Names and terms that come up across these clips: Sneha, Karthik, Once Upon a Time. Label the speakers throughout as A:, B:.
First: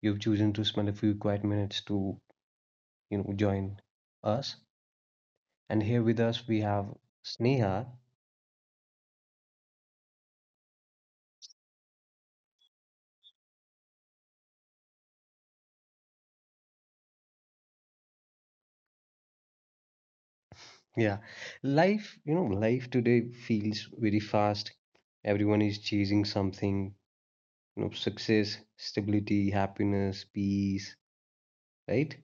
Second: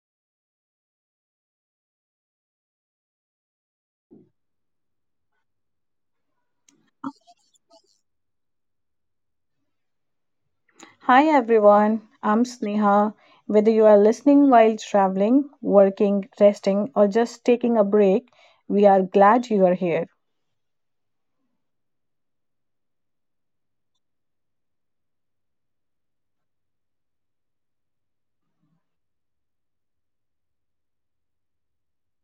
A: you've chosen to spend a few quiet minutes to, join us. And here with us we have Sneha.
B: Hi everyone, I'm Sneha. Whether you are listening while traveling, working, resting, or just taking a break, we are glad you are here.
A: Yeah. Life, life today feels very fast. Everyone is chasing something, you know, success, stability, happiness, peace, right?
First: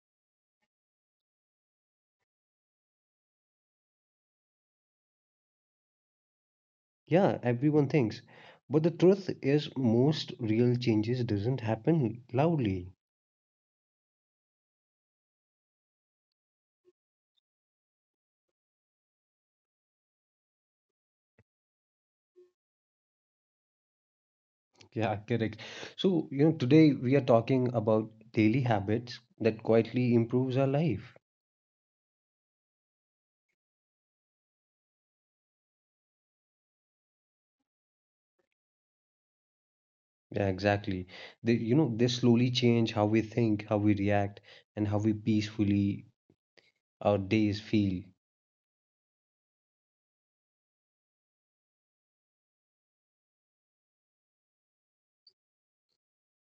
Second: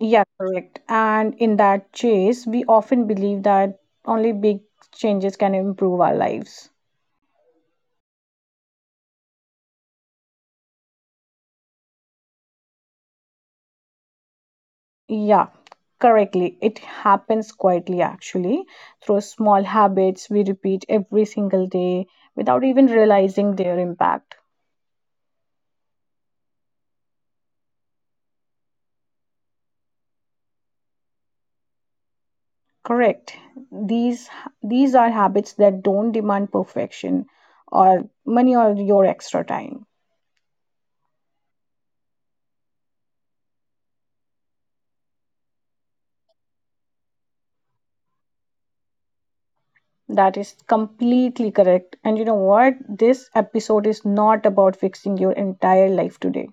B: Yeah, correct. And in that chase, we often believe that only big changes can improve our lives.
A: Yeah, everyone thinks. But the truth is most real changes doesn't happen loudly.
B: Yeah, correctly. It happens quietly, actually, through small habits we repeat every single day without even realizing their impact.
A: Yeah, correct. So, you know, today we are talking about daily habits that quietly improves our life.
B: Correct. These these are habits that don't demand perfection or money or your extra time.
A: Yeah, exactly. They slowly change how we think, how we react, and how we peacefully our days feel.
B: That is completely correct. And you know what? This episode is not about fixing your entire life today.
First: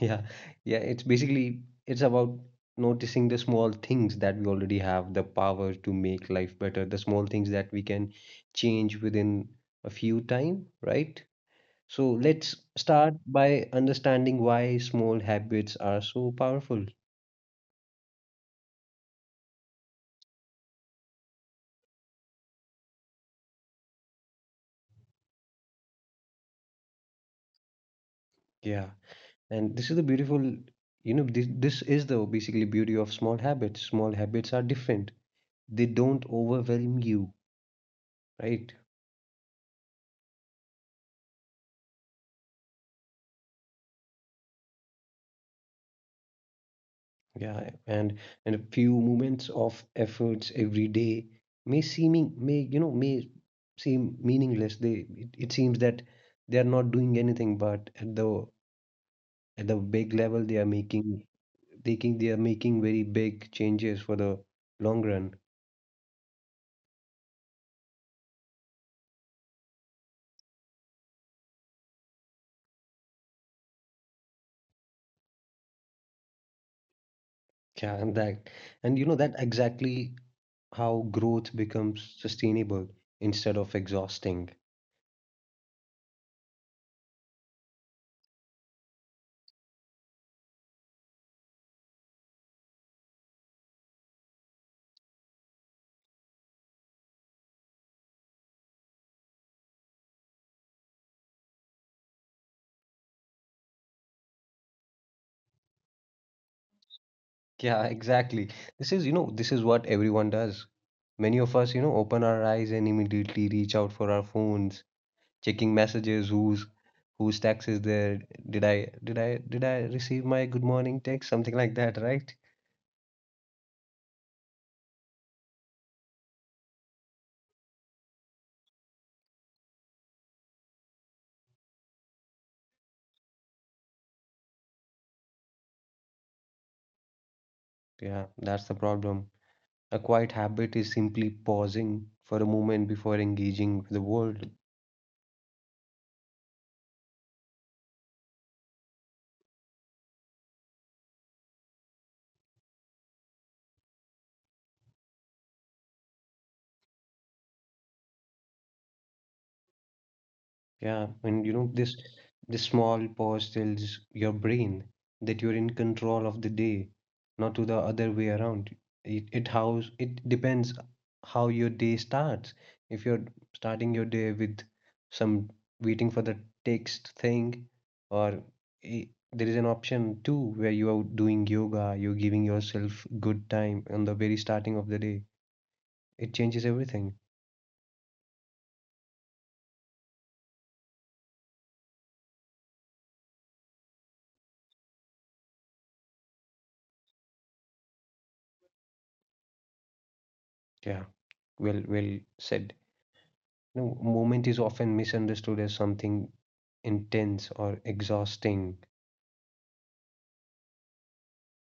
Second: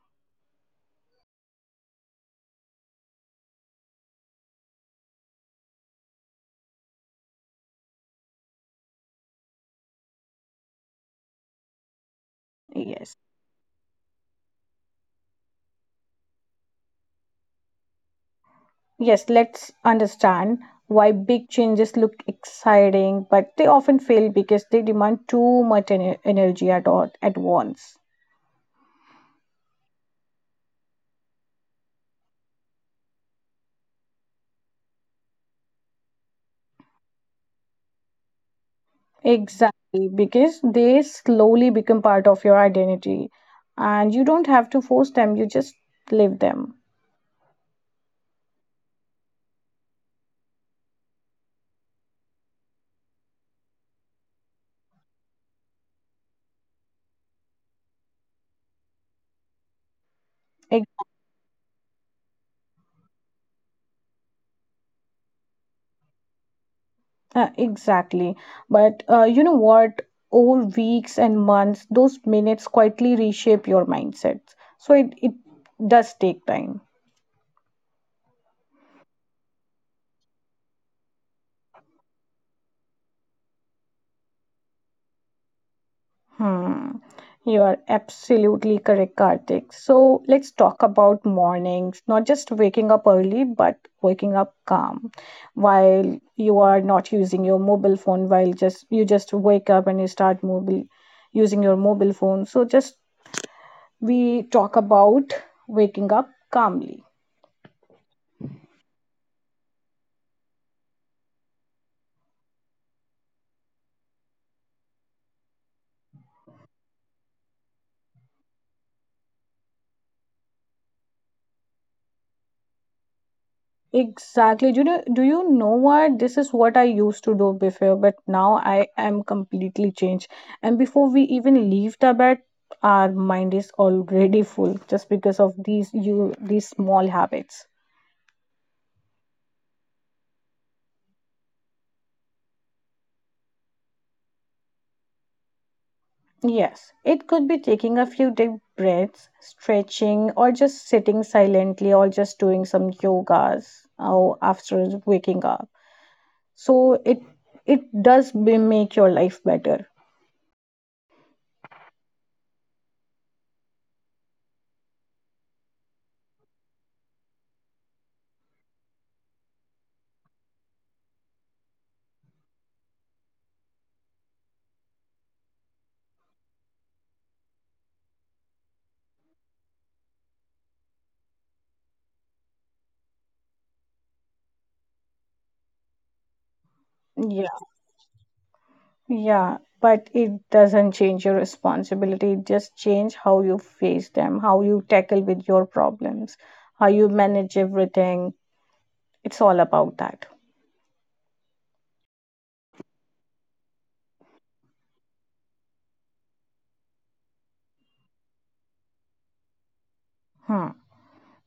A: Yeah, yeah. It's about noticing the small things that we already have the power to make life better, the small things that we can change within a few time, right? So let's start
B: Yes.
A: by understanding why small habits are so powerful.
B: Yes, let's understand why big changes look exciting, but they often fail because they demand too much energy at all at once.
A: Yeah. And this is the beautiful, you know, this is the basically beauty of small habits. Small habits are different. They don't overwhelm you, right?
B: Exactly, because they slowly become part of your identity and you don't have to force them, you just live them.
A: Yeah. And a few moments of efforts every day may seeming may, you know, may seem meaningless. It seems that they are not doing anything, but at the big level they are
B: Ex-
A: making very big changes for the long run.
B: Exactly. But you know what? Over weeks and months, those minutes quietly reshape your mindsets. So it does take time.
A: Yeah, and that and you know that exactly how growth becomes sustainable instead of exhausting.
B: Hmm. You are absolutely correct, Karthik. So let's talk about mornings, not just waking up early, but waking up calm while you are not using your mobile phone, while just you just wake up and you start mobile using your mobile phone. So just we talk about waking up calmly.
A: Yeah, exactly, this is you know this is what everyone does. Many of us, you know, open our eyes and immediately reach out for our phones, checking messages, who's whose text is there, did I receive my good morning text, something like that, right?
B: Exactly. Do you know what? This is what I used to do before, but now I am completely changed. And before we even leave the bed, our mind is already full just because of these small habits.
A: Yeah, that's the problem. A quiet habit is simply pausing for a moment before engaging with the world.
B: Yes, it could be taking a few deep breaths, stretching, or just sitting silently, or just doing some yogas or after waking up. So it make your life better.
A: Yeah, and you know this, this small pause tells your brain that you're in control of the day, not to the other way around. It depends how your day starts. If you're starting your day with some waiting for the text thing, or i- there is an option too where you are doing yoga, you're giving yourself good time on the very starting of the day. It changes everything.
B: Yeah. Yeah, but it doesn't change your responsibility. It just change how you face them, how you tackle with your problems, how you manage everything. It's all about that.
A: Yeah. Well said. You know, movement is often misunderstood as something intense or exhausting.
B: Hmm.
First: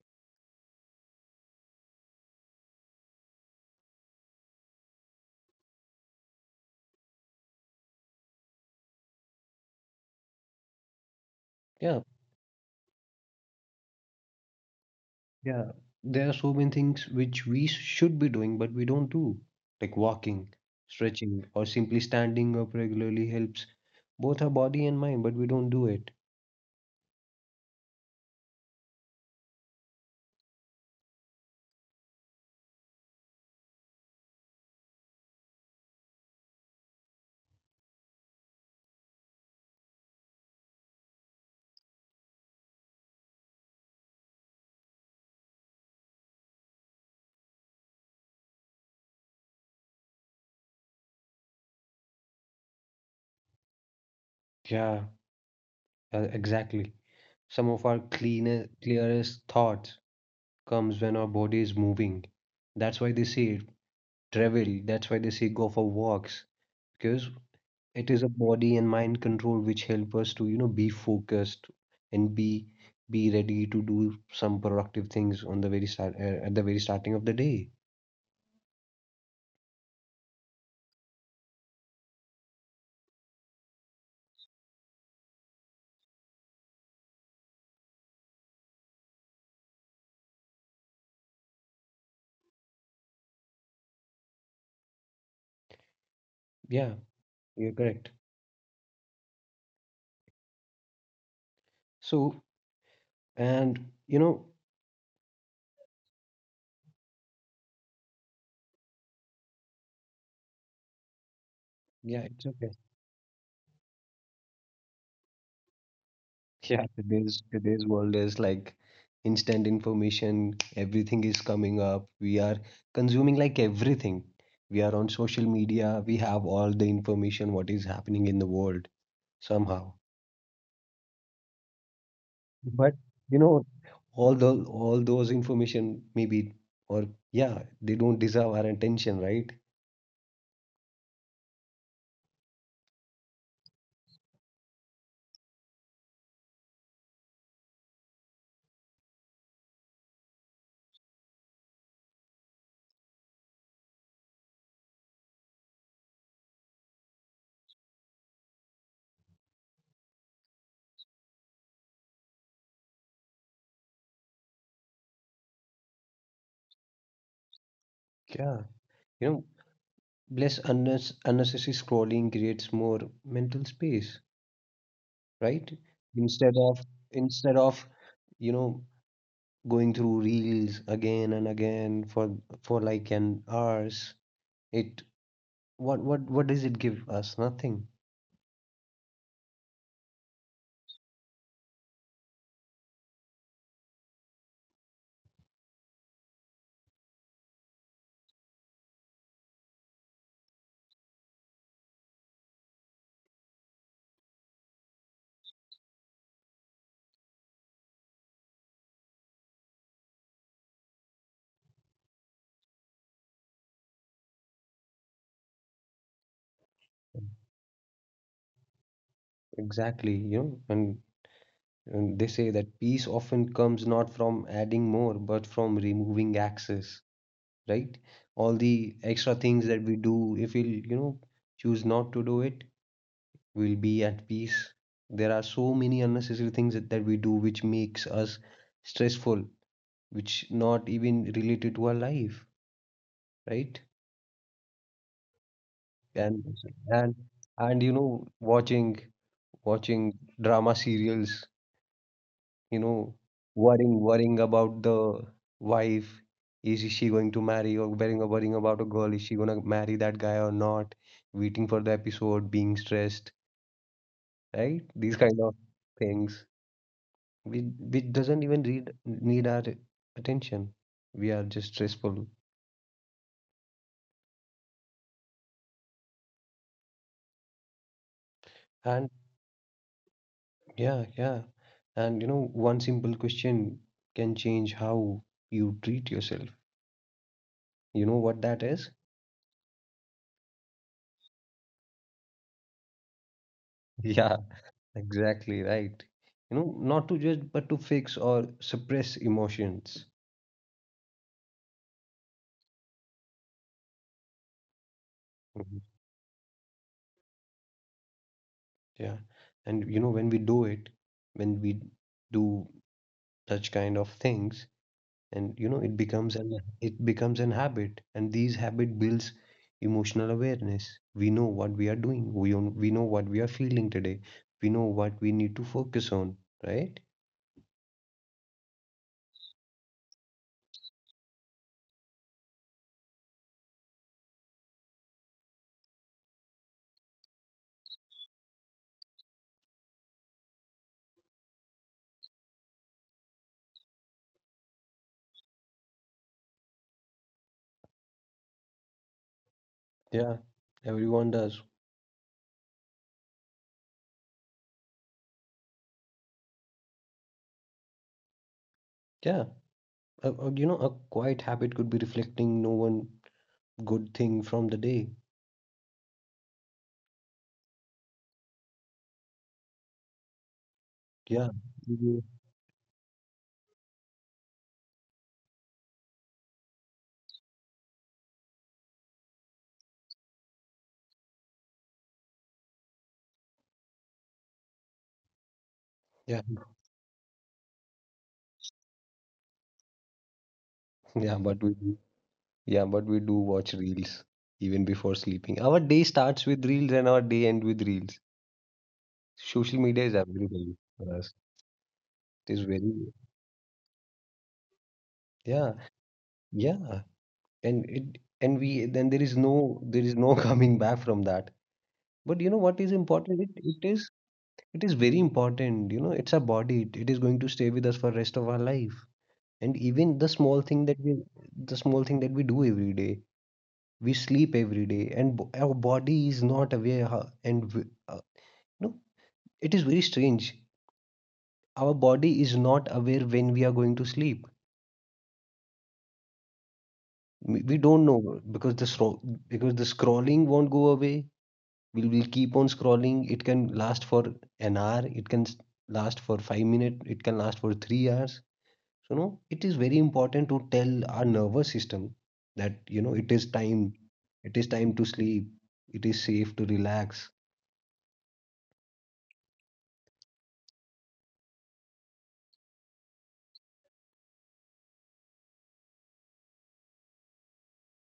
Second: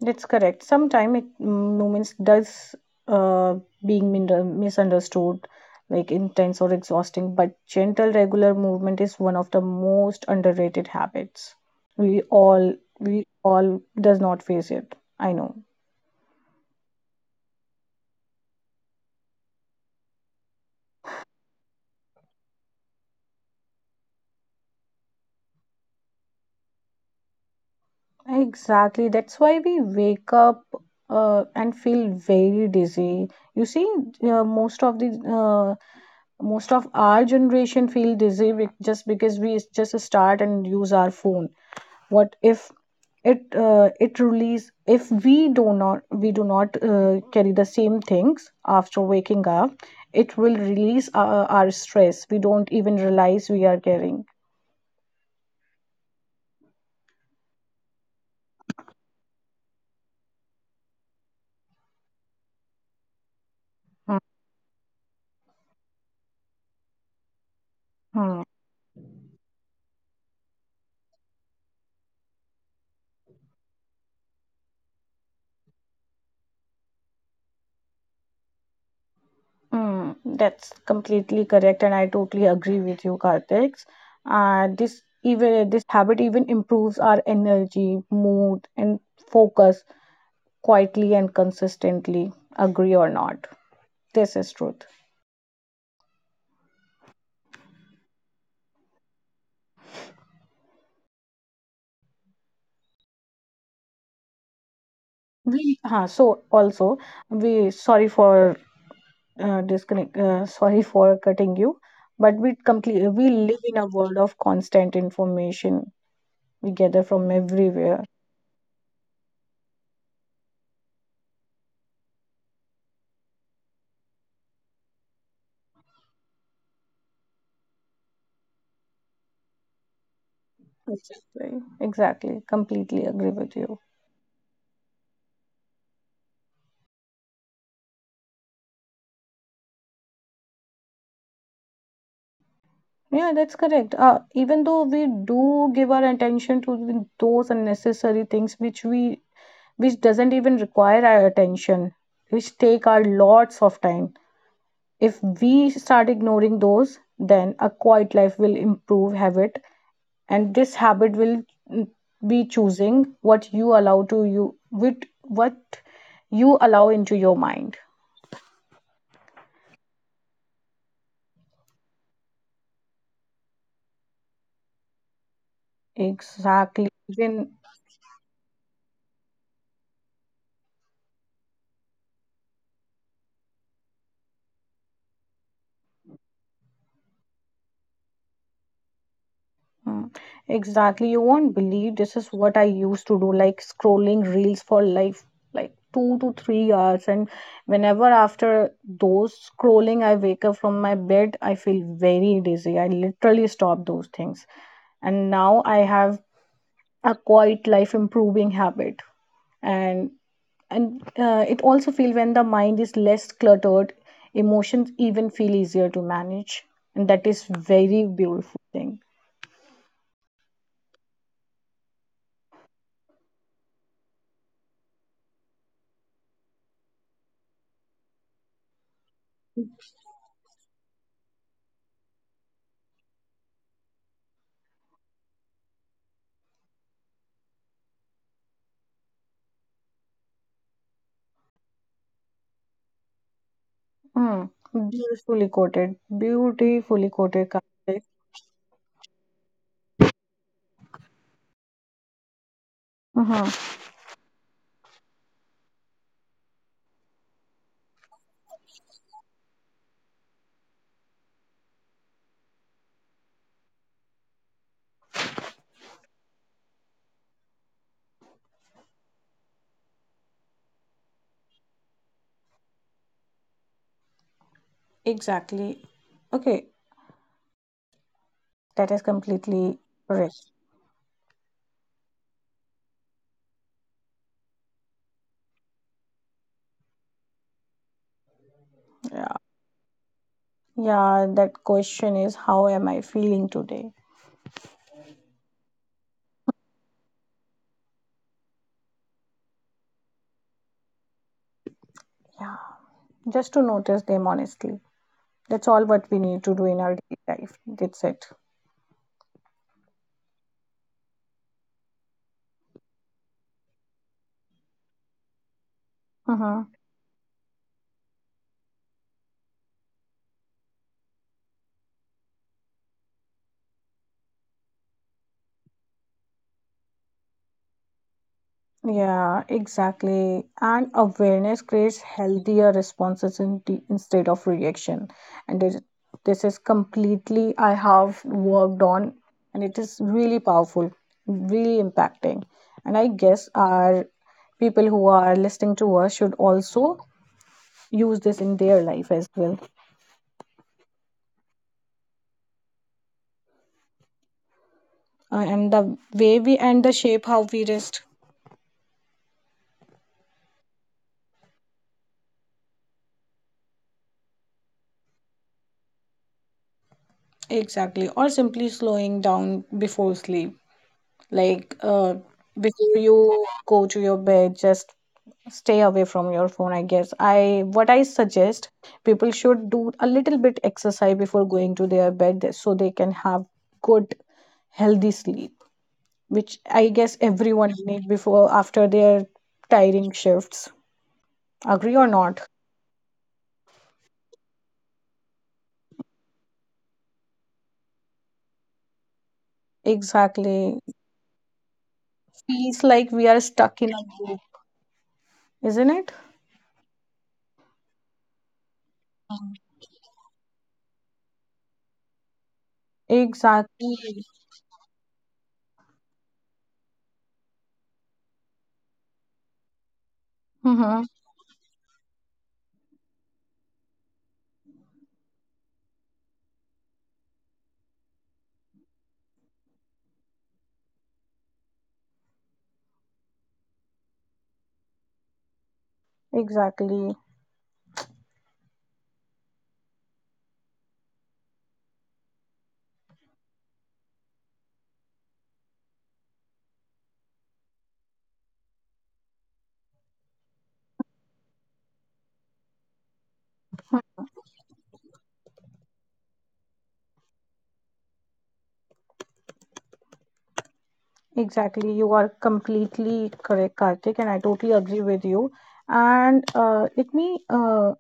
B: That's correct. Sometimes moments does uh being misunderstood, like intense or exhausting. But gentle, regular movement is one of the most underrated habits.
A: Yeah,
B: We all does not face it. I know.
A: yeah. There are so many things which we should be doing, but we don't do. Like walking, stretching, or simply standing up regularly helps both our body and mind, but we don't do it.
B: Exactly. That's why we wake up and feel very dizzy. You see, uh, most of the uh, most of our generation feel dizzy just because we just start and use our phone. What if it it release if we do not carry the same things after waking up, it will release our stress. We don't even realize we are carrying.
A: Yeah, exactly. Some of our clearest thoughts comes when our body is moving. That's why they say travel. That's why they say go for walks because it
B: Mhm.
A: is a body and mind control which help us to, you know, be focused and be ready to do some productive things on the very start at the very starting of the day.
B: Mm, that's completely correct, and I totally agree with you, Karthik. And this habit even improves our energy, mood, and focus quietly and consistently. Agree or not, this is truth.
A: Yeah, you're correct. So, and you know,
B: We huh, so also we sorry for disconnect. Sorry for cutting you, but
A: yeah, it's okay.
B: we live in a world of constant information we gather
A: Yeah,
B: from everywhere.
A: today's world is like instant information. Everything is coming up. We are consuming like everything. We are on social media. We have all the information what is happening in the world somehow.
B: Exactly, exactly. Completely
A: But
B: agree with
A: you
B: you.
A: know, all the all those information maybe or yeah, they don't deserve our attention, right?
B: Yeah, that's correct. Even though we do give our attention to those unnecessary things which doesn't even require our attention, which take our lots of time. If we start ignoring those, then a quiet life will improve habit, and this habit will mm, be choosing what you allow to you with what you allow into your mind.
A: Yeah, you know, less unnecessary scrolling creates more mental space, right? Instead
B: Exactly.
A: of
B: Even.
A: instead of you know going through reels again and again for like an hours, it what what does it give us? Nothing.
B: Mm. Exactly. You won't believe this is what I used to do, like scrolling reels for life, like 2 to 3 hours. And whenever after those scrolling, I wake up from my bed, I feel very dizzy. I literally stop those things. And now I have a quiet life improving habit. And and it also feel when the mind is less cluttered, emotions even feel easier to manage. And that is very beautiful thing.
A: Exactly, you know, and they say that peace often comes not from adding more but from removing access, right? All the extra things that we do, if we'll you know choose not to do it, we'll be at peace. There are so many unnecessary things that we do which makes us stressful, which not even related to our life, right?
B: Mm, beautifully quoted.
A: and
B: Beautifully
A: and
B: quoted,
A: and
B: Karthik.
A: you know watching drama serials, you know,
B: Mm-hmm.
A: worrying about the wife, is she going to marry, or worrying about a girl, is she gonna marry that guy or not, waiting for the episode, being stressed, right? These kind of things which doesn't even need our attention. We are just stressful.
B: Exactly. Okay, that is
A: And
B: completely correct.
A: yeah, yeah. And you know, one simple question can change how you treat yourself. You know what that is?
B: Yeah. Yeah, that question is how am I feeling today?
A: Yeah, exactly right. You know, not to judge, but to fix or suppress emotions.
B: Yeah. Just to notice them honestly. That's all
A: Mhm.
B: what we need to do in our daily life. That's it.
A: Yeah. And you know, when we do it, when we do such kind of things, and you know it becomes an
B: Mm-hmm.
A: it becomes an habit and these habit builds emotional awareness. We know what we are doing. We know what we are feeling today. We know what we need to focus on, right?
B: Yeah, exactly. And awareness creates healthier responses in instead of reaction. And this is completely I have worked on, and it is really powerful, really impacting. And I guess our people who are listening to us should also use this in their life as well.
A: Yeah, everyone does.
B: And the shape how we rest.
A: Yeah, you know a quiet habit could be reflecting no one good thing from the day.
B: Exactly, or simply slowing down before sleep.
A: Yeah.
B: Like
A: Mhm.
B: uh, before you go to your bed, just stay away from your phone. I guess i what I suggest people should do a little bit exercise before going to their bed so they can have good healthy sleep,
A: Yeah.
B: which I guess everyone need before after their tiring shifts.
A: yeah but we do-
B: Agree or not?
A: yeah, but we do watch reels even before sleeping. Our day starts with reels and our day end with reels. Social media is everything.
B: Exactly.
A: It is
B: Feels
A: very,
B: like we are stuck in a loop,
A: yeah,
B: isn't it?
A: yeah. And it and we, then there is no, there is no coming back from that. But you know what is important? It,
B: Exactly.
A: it is very important. You know, it's our body. It is going to stay with us for rest of our life. And even
B: Mm-hmm.
A: the small thing that we do every day, we sleep every day, and our body is not aware. How, and w- no, It is very strange. Our body is not aware when we are going to sleep.
B: Exactly.
A: We don't know because because the scrolling won't go away. We'll keep on scrolling. It can last for an hour. Last for 5 minutes. It can last for 3 hours. So no, it is very important to tell our nervous system that you know it is time. It is time to sleep. It is safe to relax.
B: Exactly, you are completely correct, Karthik, and I totally agree with you. And let me, uh,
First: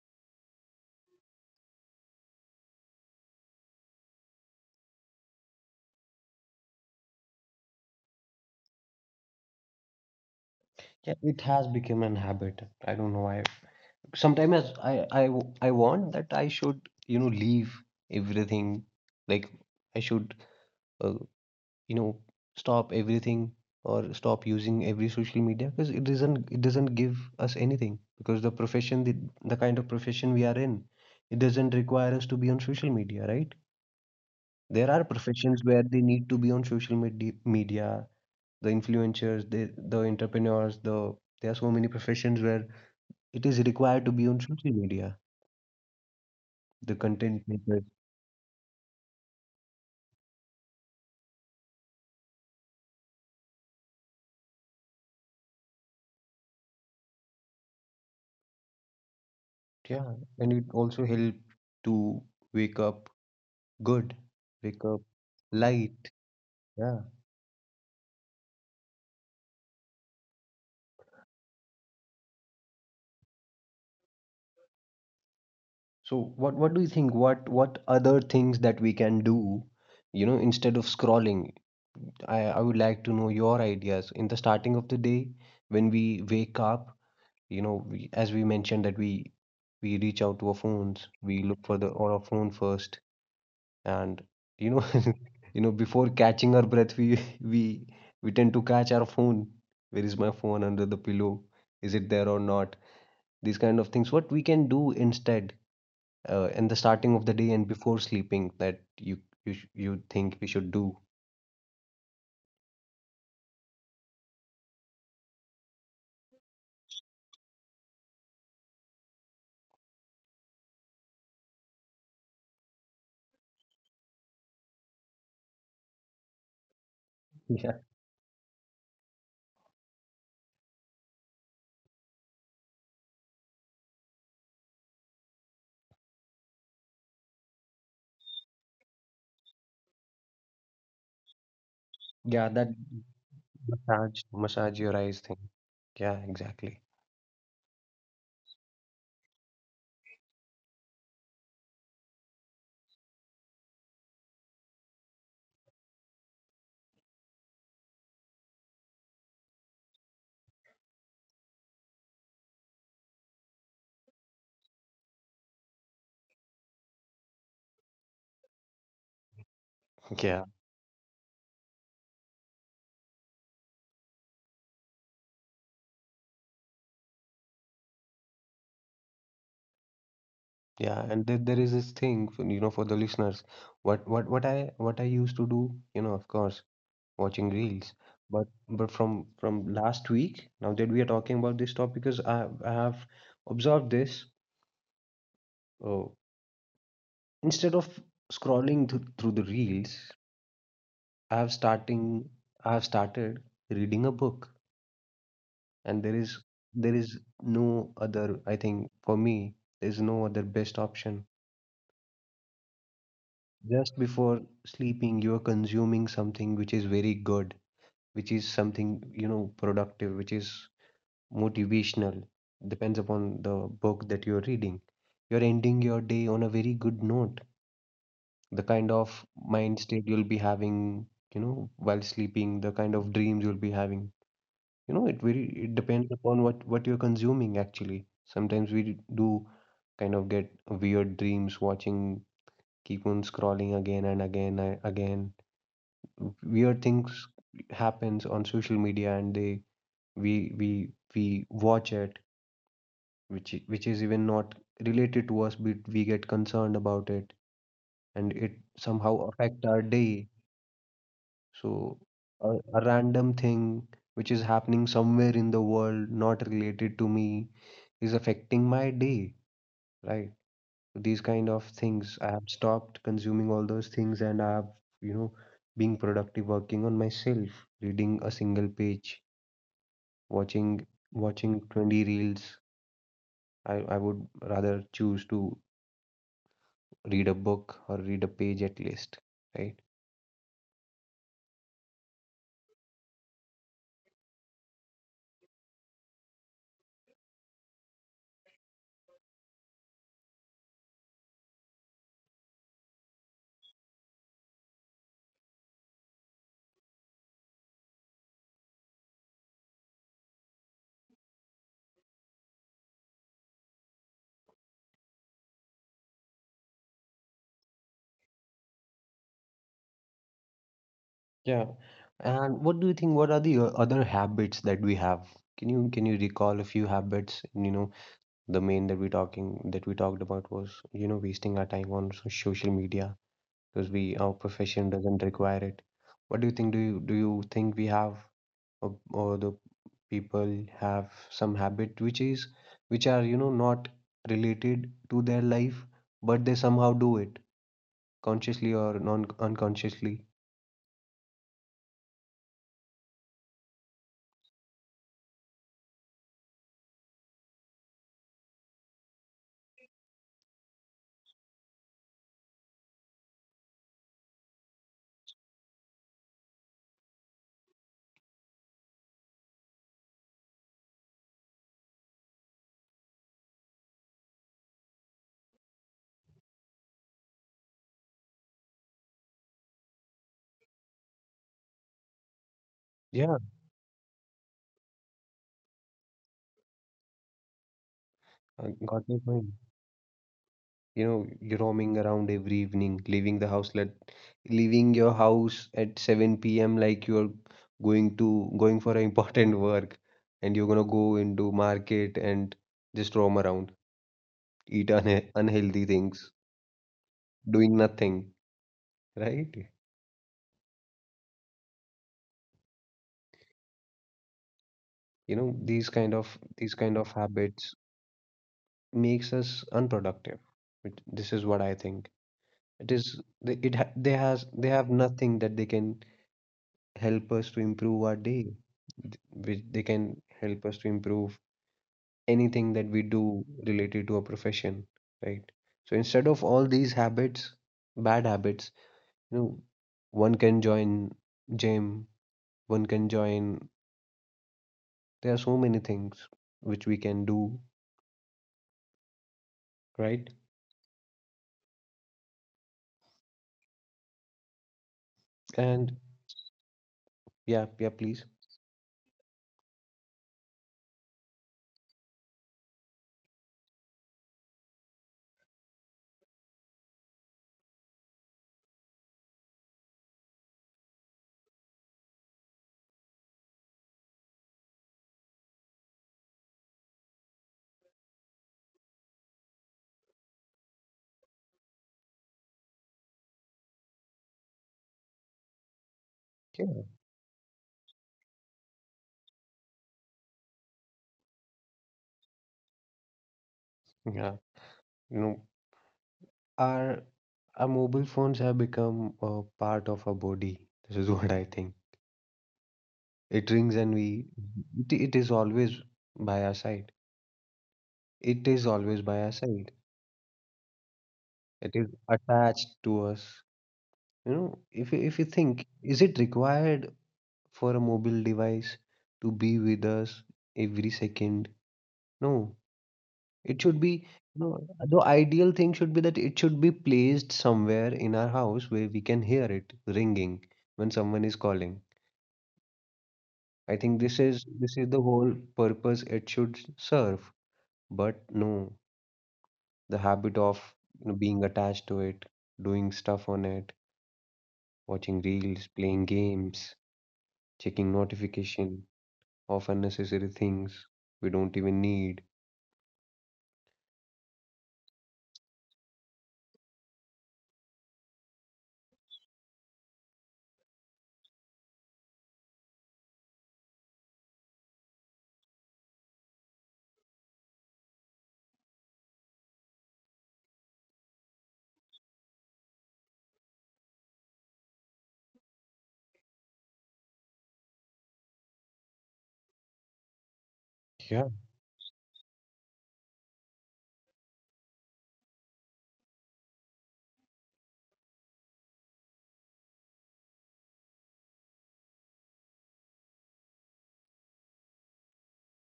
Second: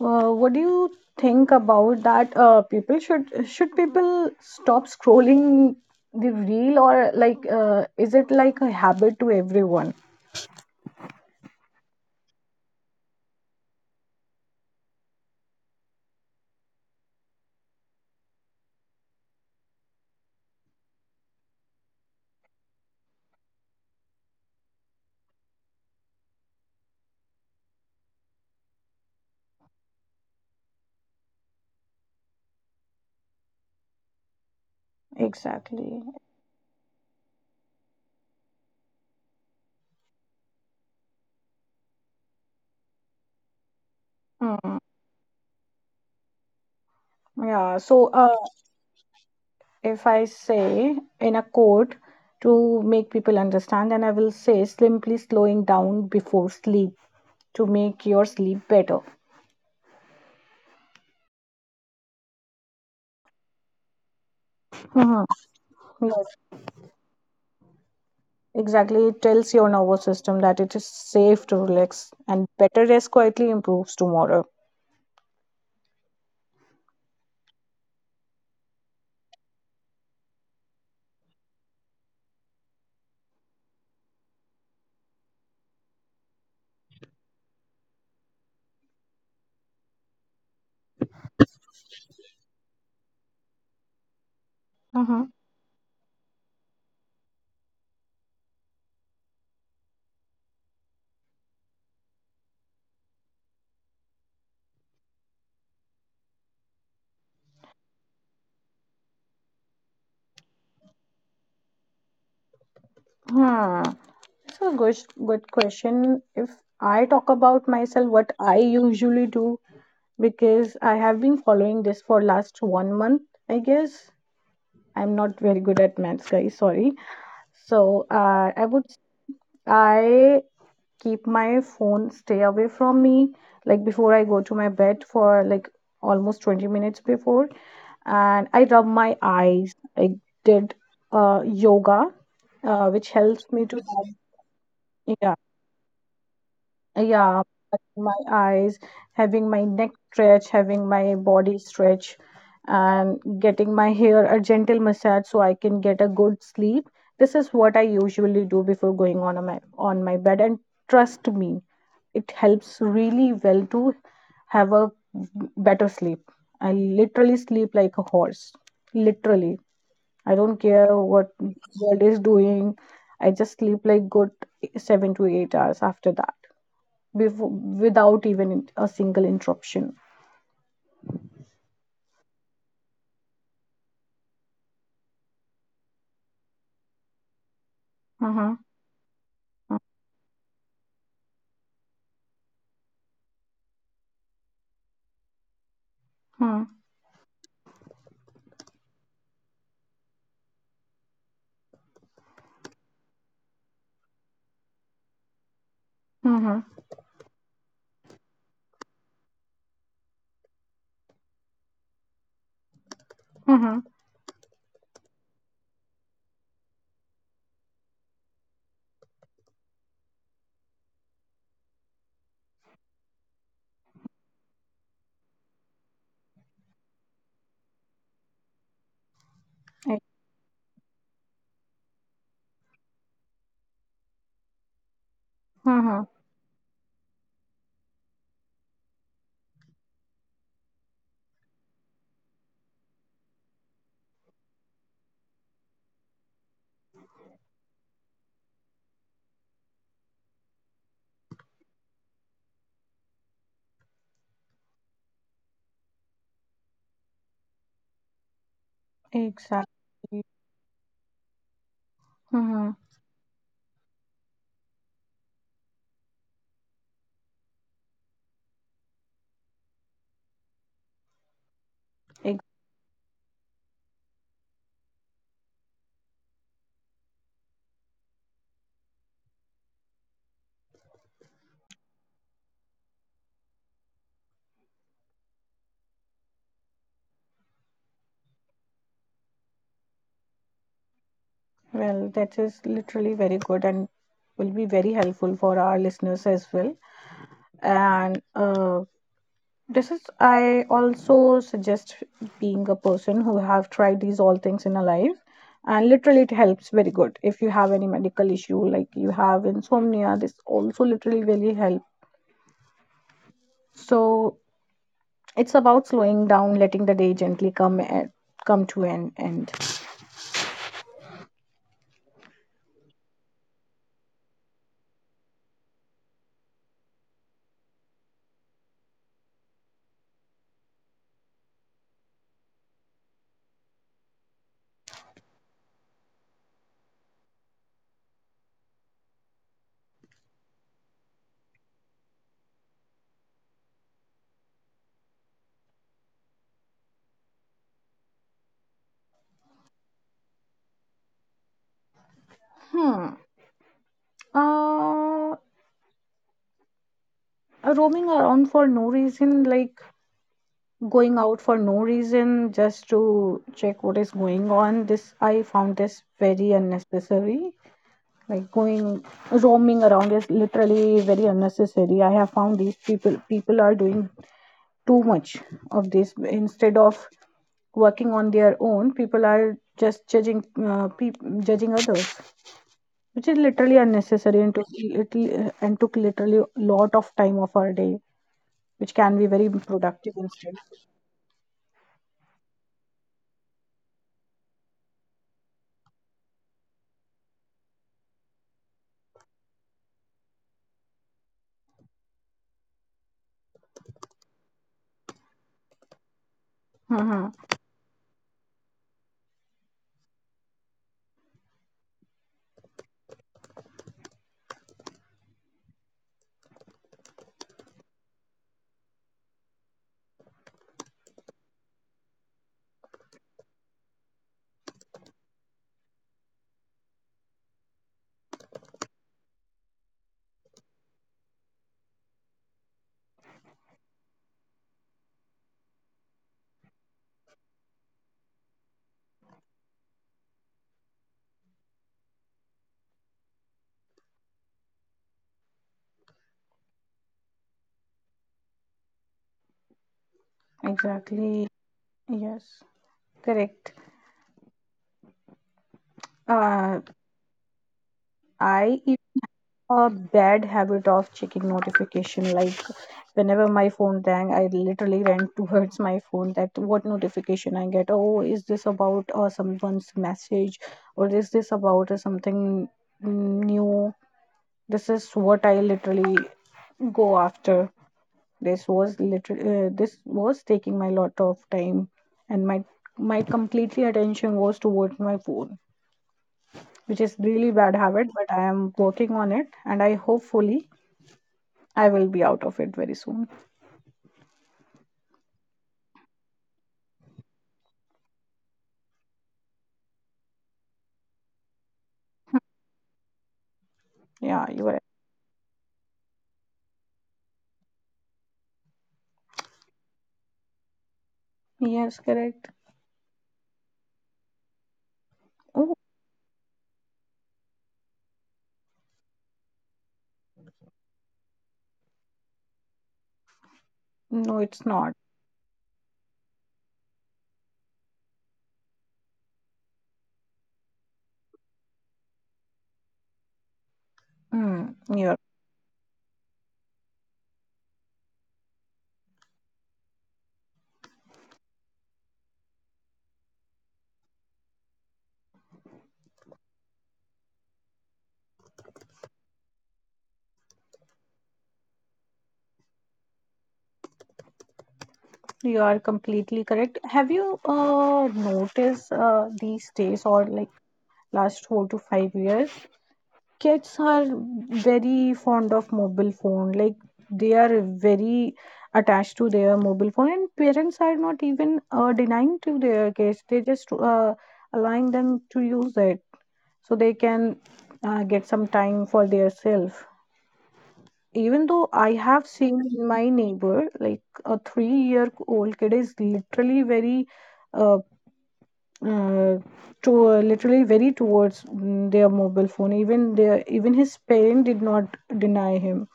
B: uh, what do you think about that? People should people stop scrolling the reel, or like is it like a habit to everyone?
A: Yeah, it has become an habit. I don't know why. Sometimes I want that I should you know leave everything. Like I should. uh, you know, stop everything or stop using every social media because it doesn't give us anything, because the kind of profession we are in, it doesn't require us to be on social media, right? There are professions
B: Exactly.
A: where they need to be on social media, the influencers, the entrepreneurs, there are so many professions where it is required to be on
B: Mm.
A: social media, the content
B: Yeah. So,
A: makers.
B: if I say in a quote to make people understand, then I will say simply slowing down before sleep to make your sleep better.
A: Yeah, and it also help to wake up good, wake
B: Mhm.
A: up
B: Yes,
A: light. Yeah.
B: exactly. It tells your nervous system that it is safe to relax and better rest quietly improves tomorrow.
A: So what do you think? What other things that we can do, you know, instead of scrolling? I would like to know your ideas. In the starting of the day, when we wake up, you know, we, as we mentioned that we reach out to our phones, we look for the on our phone first, and you know,
B: Mm-hmm.
A: you know, before catching our breath, we we tend to catch our phone. Where is my phone under the pillow? Is it there or not? These kind of things. What we can do instead? In the starting of the day and before sleeping that you you think we should do.
B: Hmm. So good question. If I talk about myself, what I usually do, because I have been following this for last one month, I guess. I'm not very good at maths, guys. Sorry.
A: Yeah,
B: So I keep my phone stay away from me like before I go to my bed for like almost 20 minutes before, and I rub my eyes. I did yoga,
A: yeah, that,
B: which helps me to have,
A: massage your eyes
B: yeah,
A: thing. Yeah, exactly.
B: yeah, my eyes, having my neck stretch, having my body stretch, and getting my hair a gentle massage so I can get a good sleep. This is what I usually do before going on a my on my bed, and trust me, it helps really well to have a better sleep. I literally sleep like a horse. Literally, I don't
A: Yeah,
B: care what world is doing. I just sleep like good 7 to 8 hours after that without even a single interruption.
A: yeah, and there is this thing, for, you know, for the listeners, what what what I what I used to do, you know, of course, watching reels,
B: Mm-hmm.
A: but from last week, now that we are talking about this topic, because I have observed this, uh,
B: Mm-hmm.
A: instead of scrolling th through the reels, I have starting I have started reading a book, and
B: Mm-hmm.
A: there is no other, I think for me there's no other best option.
B: Mm-hmm.
A: Just before sleeping you are consuming something which is very good, which is something you know productive, which is motivational. Depends upon the book that you're reading. You're ending your day on a very good note. The kind of mind state you'll be having, you know, while sleeping, the kind of dreams you'll be having, you know it very
B: Uh
A: it
B: huh.
A: depends upon what you're consuming actually. Sometimes we do kind of get weird dreams, watching, keep on scrolling again and again and again. Weird things happens on social media and they we we we watch it, which which is even not related to us, but we get concerned about it, and it somehow affect our
B: Exactly.
A: day. So,
B: Uh huh.
A: a random thing which is happening somewhere in the world, not related to me, is affecting my day, right? These kind of things. I
B: Ex-
A: have stopped consuming all those things and I have, you know, being productive, working on myself, reading a single page, watching watching 20 reels. I would rather choose to read a book or read a page at least, right?
B: well, that is literally very good and will be very helpful for our listeners as well. And this is, I also suggest being a person who have tried these all things in a life. And literally, it helps very good. If you have any medical issue, like you have insomnia, this also literally really helps. So it's about slowing down, letting the day gently come to an end.
A: Yeah. And what do you think? What are the other habits that we have? Can you recall a few habits? You know, the main that we talking that we talked about was, you know, wasting our time on social media because we our profession doesn't require it. What do you think? Do you think we have or the people have some habit which are, you know, not related to their life, but they somehow do it consciously or non unconsciously?
B: Hmm. Uh, Roaming around for no reason, like going out for no reason, just to check what is going on. This I found this very unnecessary. Like going roaming around is literally very unnecessary. I have found these people are doing too much of this instead of working on their own. People are just judging others, which is
A: Yeah,
B: literally unnecessary and took little and took literally a lot of time of our day, which
A: I
B: can be
A: got your
B: very
A: point.
B: productive instead.
A: You know, you're roaming around every evening, leaving your house at 7 p.m., like you're going for an important work, and you're gonna go into market and just roam around, eat unhealthy things,
B: Hmm.
A: doing nothing, right? You know, these kind of habits makes us unproductive. This is what I think. It is they, it ha- they has they have nothing that they can help us to improve our day. Th- Which they can help us to improve anything that we do related to a profession, right? So instead of all these habits, bad habits, you know, one can join gym, one can join. There are so many things which we can do, right?
B: Exactly. Yes. Correct.
A: And
B: Uh,
A: yeah, yeah, please.
B: I have a bad habit of checking notification. Like whenever my phone rang, I literally ran towards my phone. That what notification I get? Oh, is this about someone's message, or is this about something new? This is what I literally go after. This was literally this was taking my lot of time, and my completely attention was towards my phone, which
A: Yeah.
B: is really bad habit, but I am working on it, and I hopefully I will be out of it very soon.
A: Yeah. You know, our our mobile phones have become a part of our body. This is what I think. It rings and we,
B: Yeah, you are
A: it is always by our side. It is always by our side.
B: right.
A: It is
B: Yes, correct.
A: attached to us. You know, if you think,
B: Oh,
A: is it required for a mobile device to be with us every second? No. It should be,
B: no,
A: you
B: it's
A: know,
B: not.
A: the ideal thing should be that it should be placed somewhere in our house where we can hear it ringing when someone is calling. I think
B: mm,
A: this is the
B: you're
A: whole purpose it should serve. But no, the habit of, you know, being attached to it, doing stuff on it, watching reels, playing games, checking notification of unnecessary things we don't even need.
B: you are completely correct. Have you noticed these days or like last 4 to 5 years, kids are very fond of mobile phone. Like they are very attached to their mobile phone, and parents are not even denying to their kids. They just allowing them to use it so they can get some time for their self.
A: Yeah,
B: Even though I have seen in my neighbor, like, a three-year-old kid is literally very uh, uh, to literally very towards their mobile phone, even their, even his parent did not deny him.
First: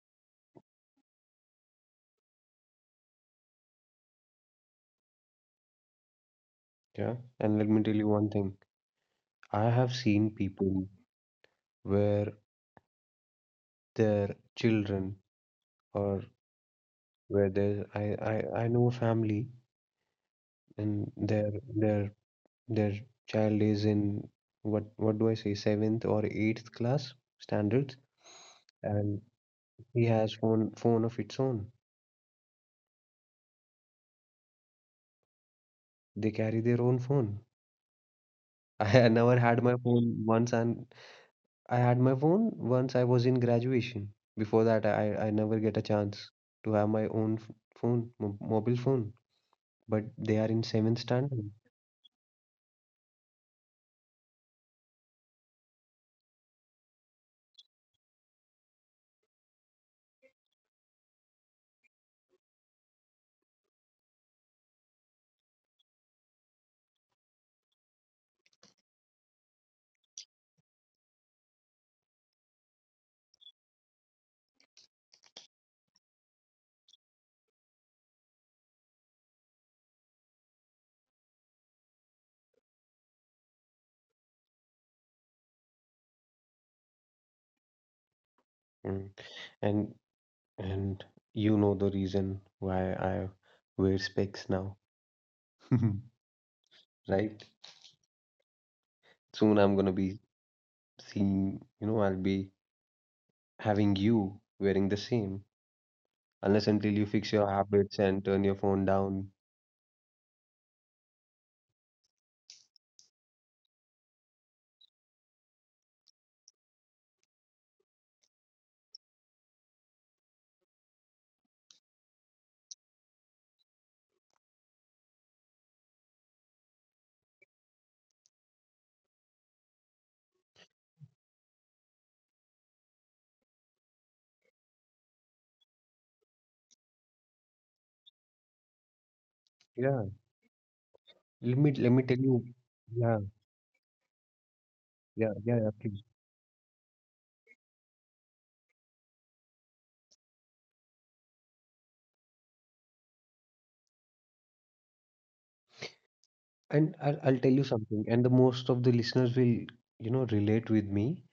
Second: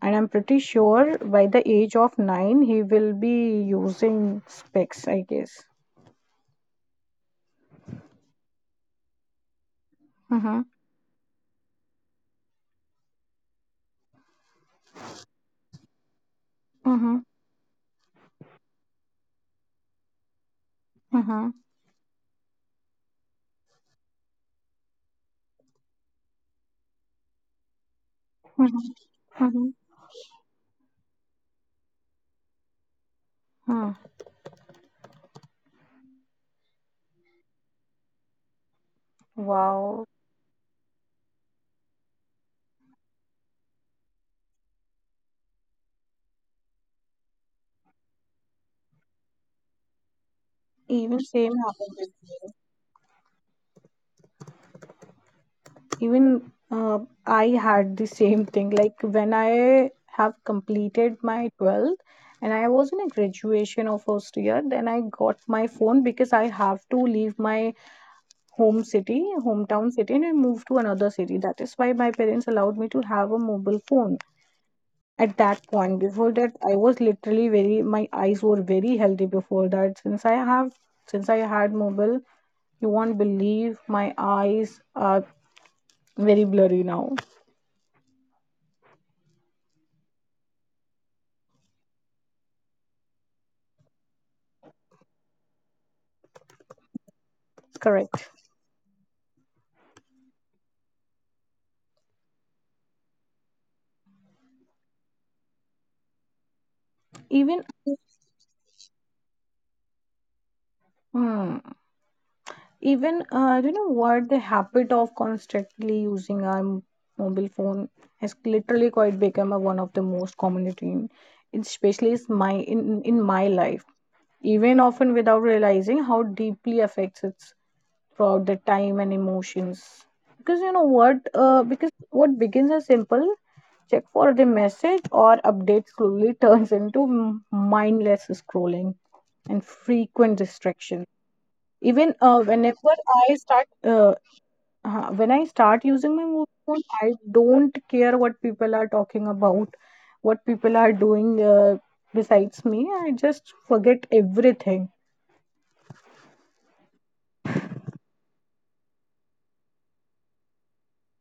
B: And I'm pretty sure by the age of 9 he will be using specs, I guess.
A: yeah, and let me tell you one thing. I have seen
B: Mhm.
A: people where their children or
B: Mhm.
A: where their I know a family and their
B: Mhm.
A: their their child is in, what do I say, seventh or eighth class standards,
B: Mhm.
A: and
B: Mhm.
A: he has phone of its own.
B: Mhm.
A: They carry their own phone. I never had my
B: Wow.
A: phone once, and I had my phone once I was in graduation. Before that, I never get a chance to have my own phone, mobile phone. But they are in seventh
B: Even
A: standard.
B: same happened with me. Even uh, I had the same thing, like, when I have completed my 12th and I was in a graduation of first year, then I got my phone because I have to leave my home city, hometown city, and I move to another city. That is why my parents allowed me to have a mobile phone at that point. Before that, I was literally very, my eyes were very healthy before that. Since I have since I had mobile, you won't believe, my eyes are very blurry now.
A: Mm. and and you know the reason why I wear specs now, right?
B: Correct.
A: Soon I'm gonna be seeing, you know, I'll be having you wearing the same, unless until you fix your
B: Even,
A: habits and turn your phone down.
B: hmm, even do you know, what the habit of constantly using our mobile phone has literally quite become a, one of the most common routine, especially is my, in my life, even often without realizing how deeply affects it throughout the time and emotions. Because you know what, because what begins as simple check for the message or update slowly turns into mindless scrolling and
A: Yeah.
B: frequent distraction.
A: Let me tell
B: Even
A: you.
B: whenever
A: Yeah,
B: I start when I
A: yeah,
B: start
A: please.
B: using my mobile phone, I don't care what people are talking about, what people are doing besides me, I just forget everything.
A: And I'll tell you something, and the most of the listeners will, you know, relate with me.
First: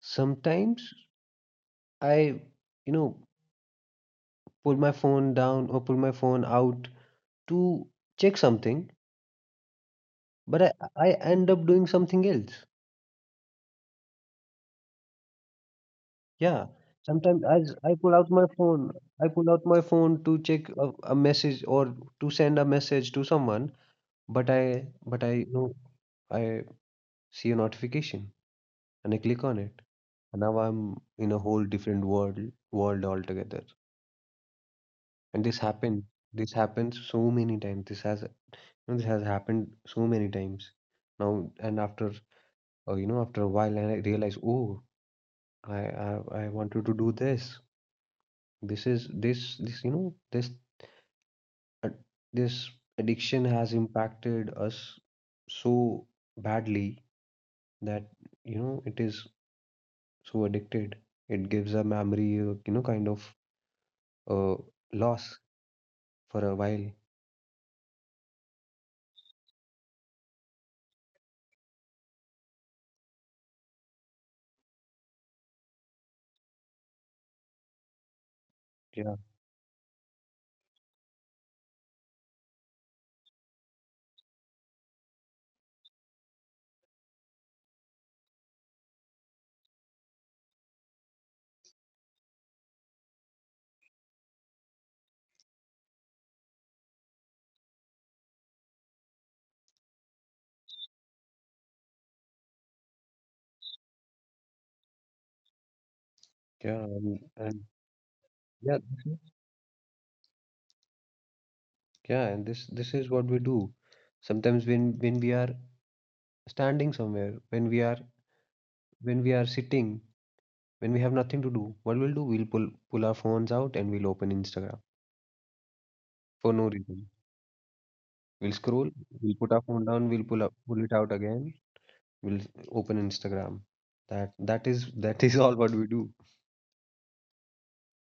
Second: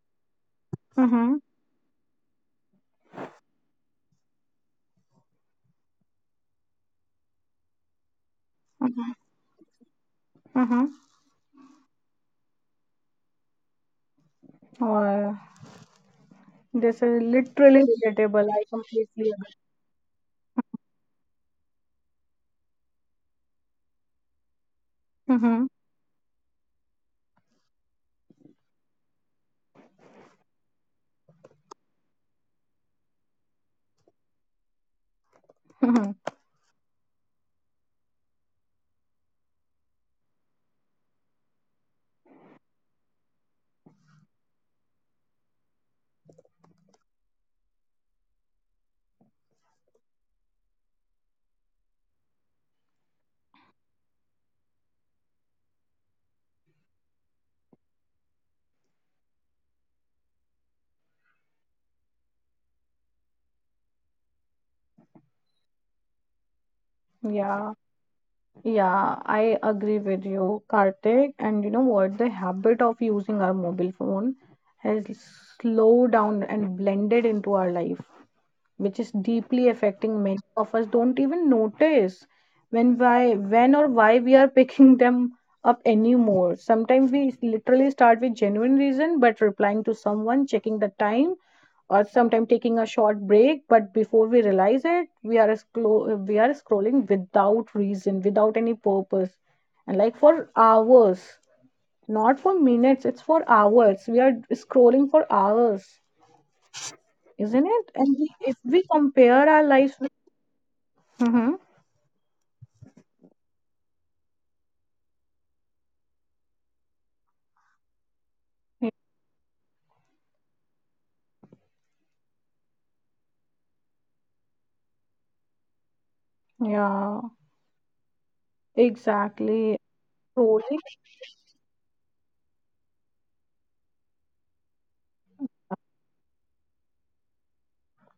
A: Sometimes
B: Mm-hmm.
A: I, you know, pull my phone down or pull my phone out to check something, but I end up doing something else.
B: Mm-hmm.
A: Yeah.
B: This is
A: Sometimes as
B: literally
A: I pull out my
B: relatable. I
A: phone, I
B: completely
A: pull out my phone to check a message or to send a message to someone, but I but I,
B: agree.
A: you
B: Hmm.
A: know, I see a notification and I click on it. And now I'm in a whole different world altogether. And this happened. This happens so many times. This has happened so many times now. And after you know, after a while, and I realize, oh, I, I wanted to do this. This is this this you know, uh, this addiction has impacted us so badly that, you know, it is so addicted. It gives a memory, you know, kind of uh, loss for a while.
B: Yeah. Yeah, I agree with you, Kartik. And you know what? The habit of using our mobile phone has slowed down and blended into our life, which is
A: Yeah,
B: deeply affecting many of us don't even notice when, why, when or why we are picking them up anymore. Sometimes we literally start with genuine reason, but replying to someone, checking the time, or sometimes taking a short break, but before we realize it, we are we are scrolling without reason, without any purpose, and like for hours, not for minutes, it's for hours we are scrolling for hours.
A: yeah, and,
B: Isn't
A: and
B: it? And we, if we
A: yeah,
B: compare our lives. Mm-hmm.
A: yeah, and this is what we do. Sometimes when we are standing somewhere, when we are sitting, when we have nothing to do, what we'll do, we'll pull our phones out and we'll open Instagram for no reason.
B: Yeah,
A: We'll scroll, we'll put our
B: exactly.
A: phone down, we'll pull up,
B: Scrolling,
A: pull it out again, we'll open Instagram. That is all what we do.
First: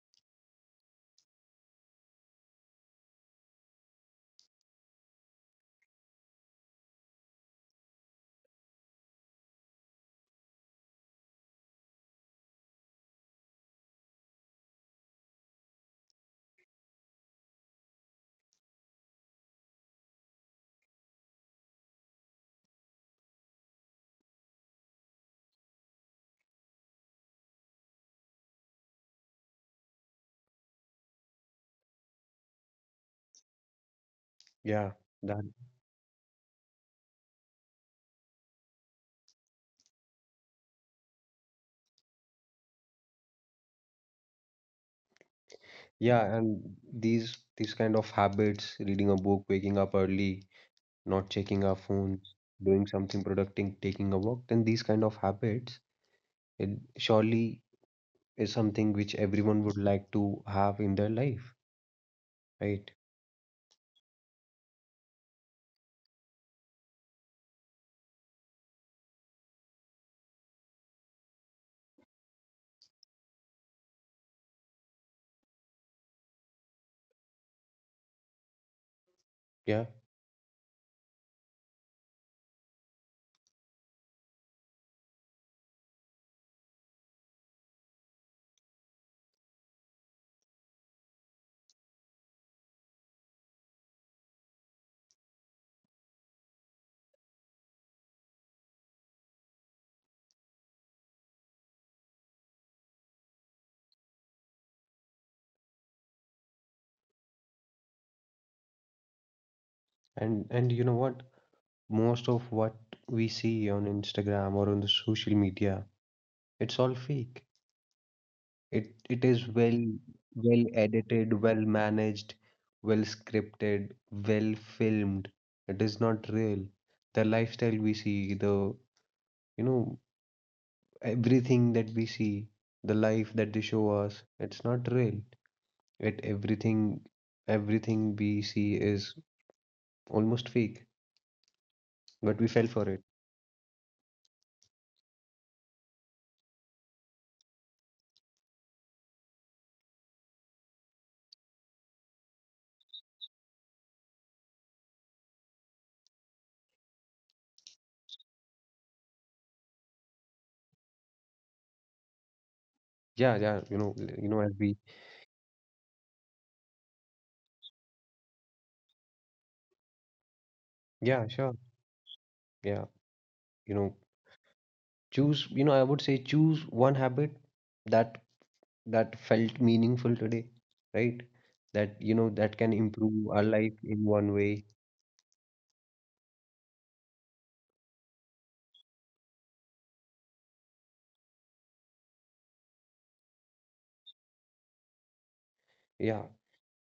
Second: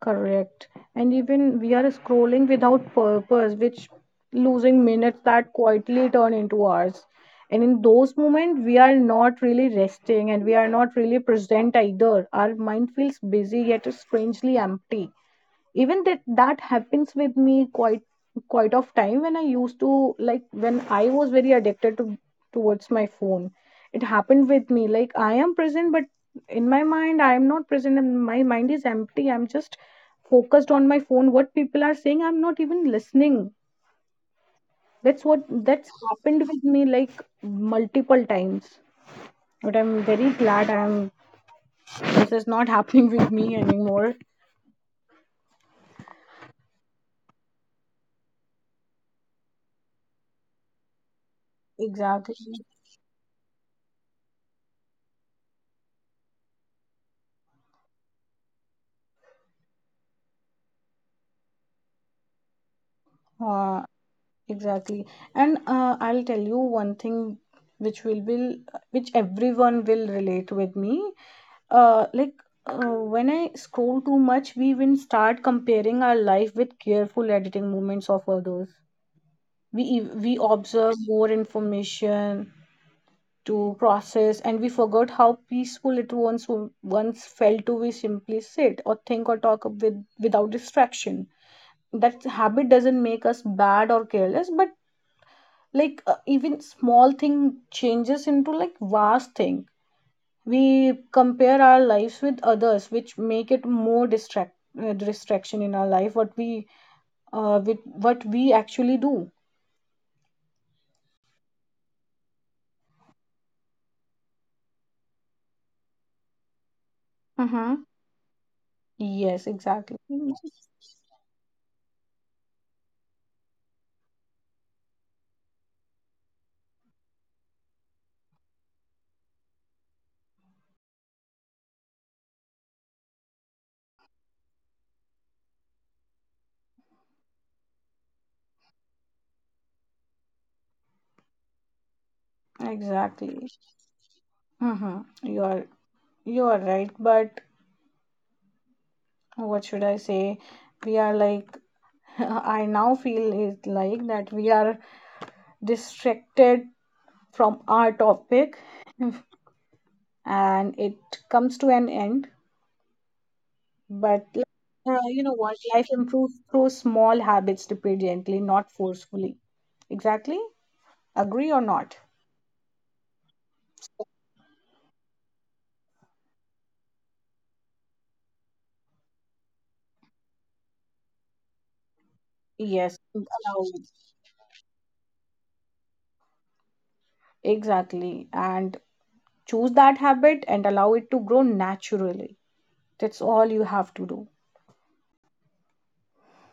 B: correct. And even we are scrolling without purpose, which losing minutes that quietly turn into hours. And in those moments, we are not really resting and we are not really present either. Our mind feels busy yet strangely empty. Even that, that happens with me quite, quite of time, when I used to, like, when I was very addicted to, towards my phone, it happened with me like I am present but in my mind I am not present, and my mind is empty. I'm just focused on my phone, what people are saying, I'm not even listening.
A: Yeah,
B: That's what,
A: that
B: that's happened with me like multiple times. But I'm very glad I'm, this is not happening with me anymore.
A: yeah, and these kind of habits, reading a book, waking up early, not checking our phones,
B: Exactly.
A: doing something productive, taking a walk, then these kind of habits, it surely is something which everyone would like to have in their life, right?
B: uh, Exactly. And I'll tell you one thing which will which everyone will relate with me. Like uh, when I scroll too much, we even start comparing our life with careful editing moments of others.
A: Yeah.
B: We observe more information to process, and we forgot how peaceful it once once felt to we simply sit or think or talk with without distraction. That habit doesn't make us bad or careless, but like, even small thing changes into like vast thing. We compare our lives with others, which make it more distract, distraction in our life, what we, with what we actually do.
A: And you know what? Most of what we see on Instagram or on the social media, it's all fake.
B: Mm-hmm.
A: It is
B: Yes,
A: well
B: exactly.
A: well edited, well managed, well scripted, well filmed. It is not real. The lifestyle we see, the, you know, everything that we see, the life that they show us, it's not real. It everything, everything we see is almost fake, but we fell for it.
B: Exactly. Mm-hmm. You are, you are right, but what should I say, we are like, I now feel is like that we are distracted from our topic and it comes to an end.
A: Yeah, yeah, you know, you know, as
B: But
A: we,
B: you know what? Life improves through small habits repeated gently, not forcefully. Exactly.
A: yeah, sure,
B: Agree or not?
A: yeah, you know, choose, you know, I would say choose one habit that felt meaningful today, right? That, you know, that can improve
B: Yes.
A: our
B: Allow
A: life in
B: it.
A: one way.
B: Exactly. And choose that habit and allow it to grow naturally. That's all you have to do.
A: Yeah.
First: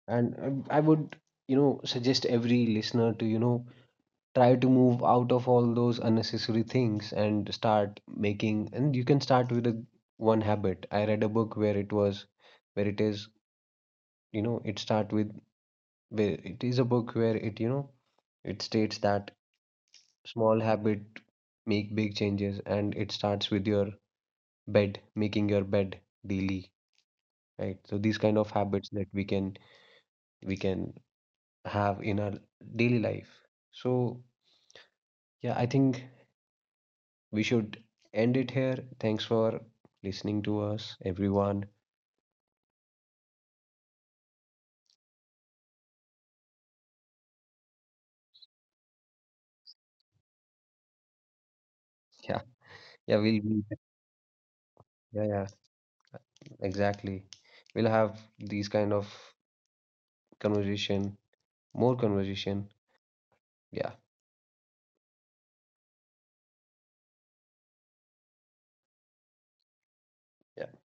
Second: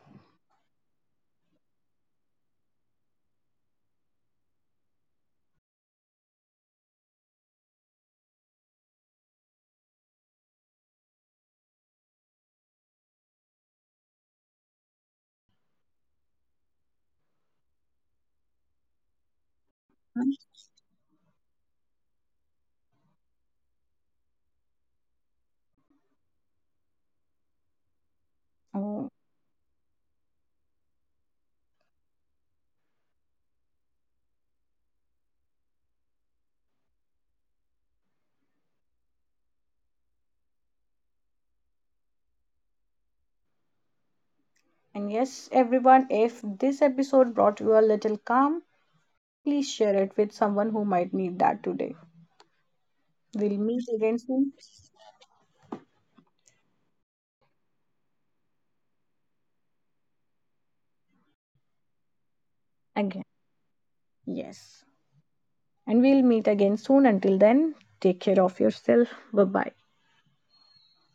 A: And I would, you know, suggest every listener to, you know, try to move out of all those unnecessary things and start making, and you can start with a, one habit. I read a book where it was, where it is, you know, it start with, where it is a book where it, you know, it states that small habit make big changes and it starts with your bed, making your bed daily, right? So these kind of habits
B: Oh,
A: that we can have in our daily life. So yeah, I think we should end it here. Thanks for listening to us, everyone.
B: and yes, everyone, if this episode brought you a little calm, please share it with someone who might need that today.
A: Yeah, yeah,
B: We'll
A: we'll be,
B: meet again soon.
A: yeah, yeah, exactly, we'll have these kind of conversation, more conversation.
B: Again.
A: Yeah,
B: Yes. And we'll meet again soon. Until then, take care of yourself. Bye bye.
A: yeah.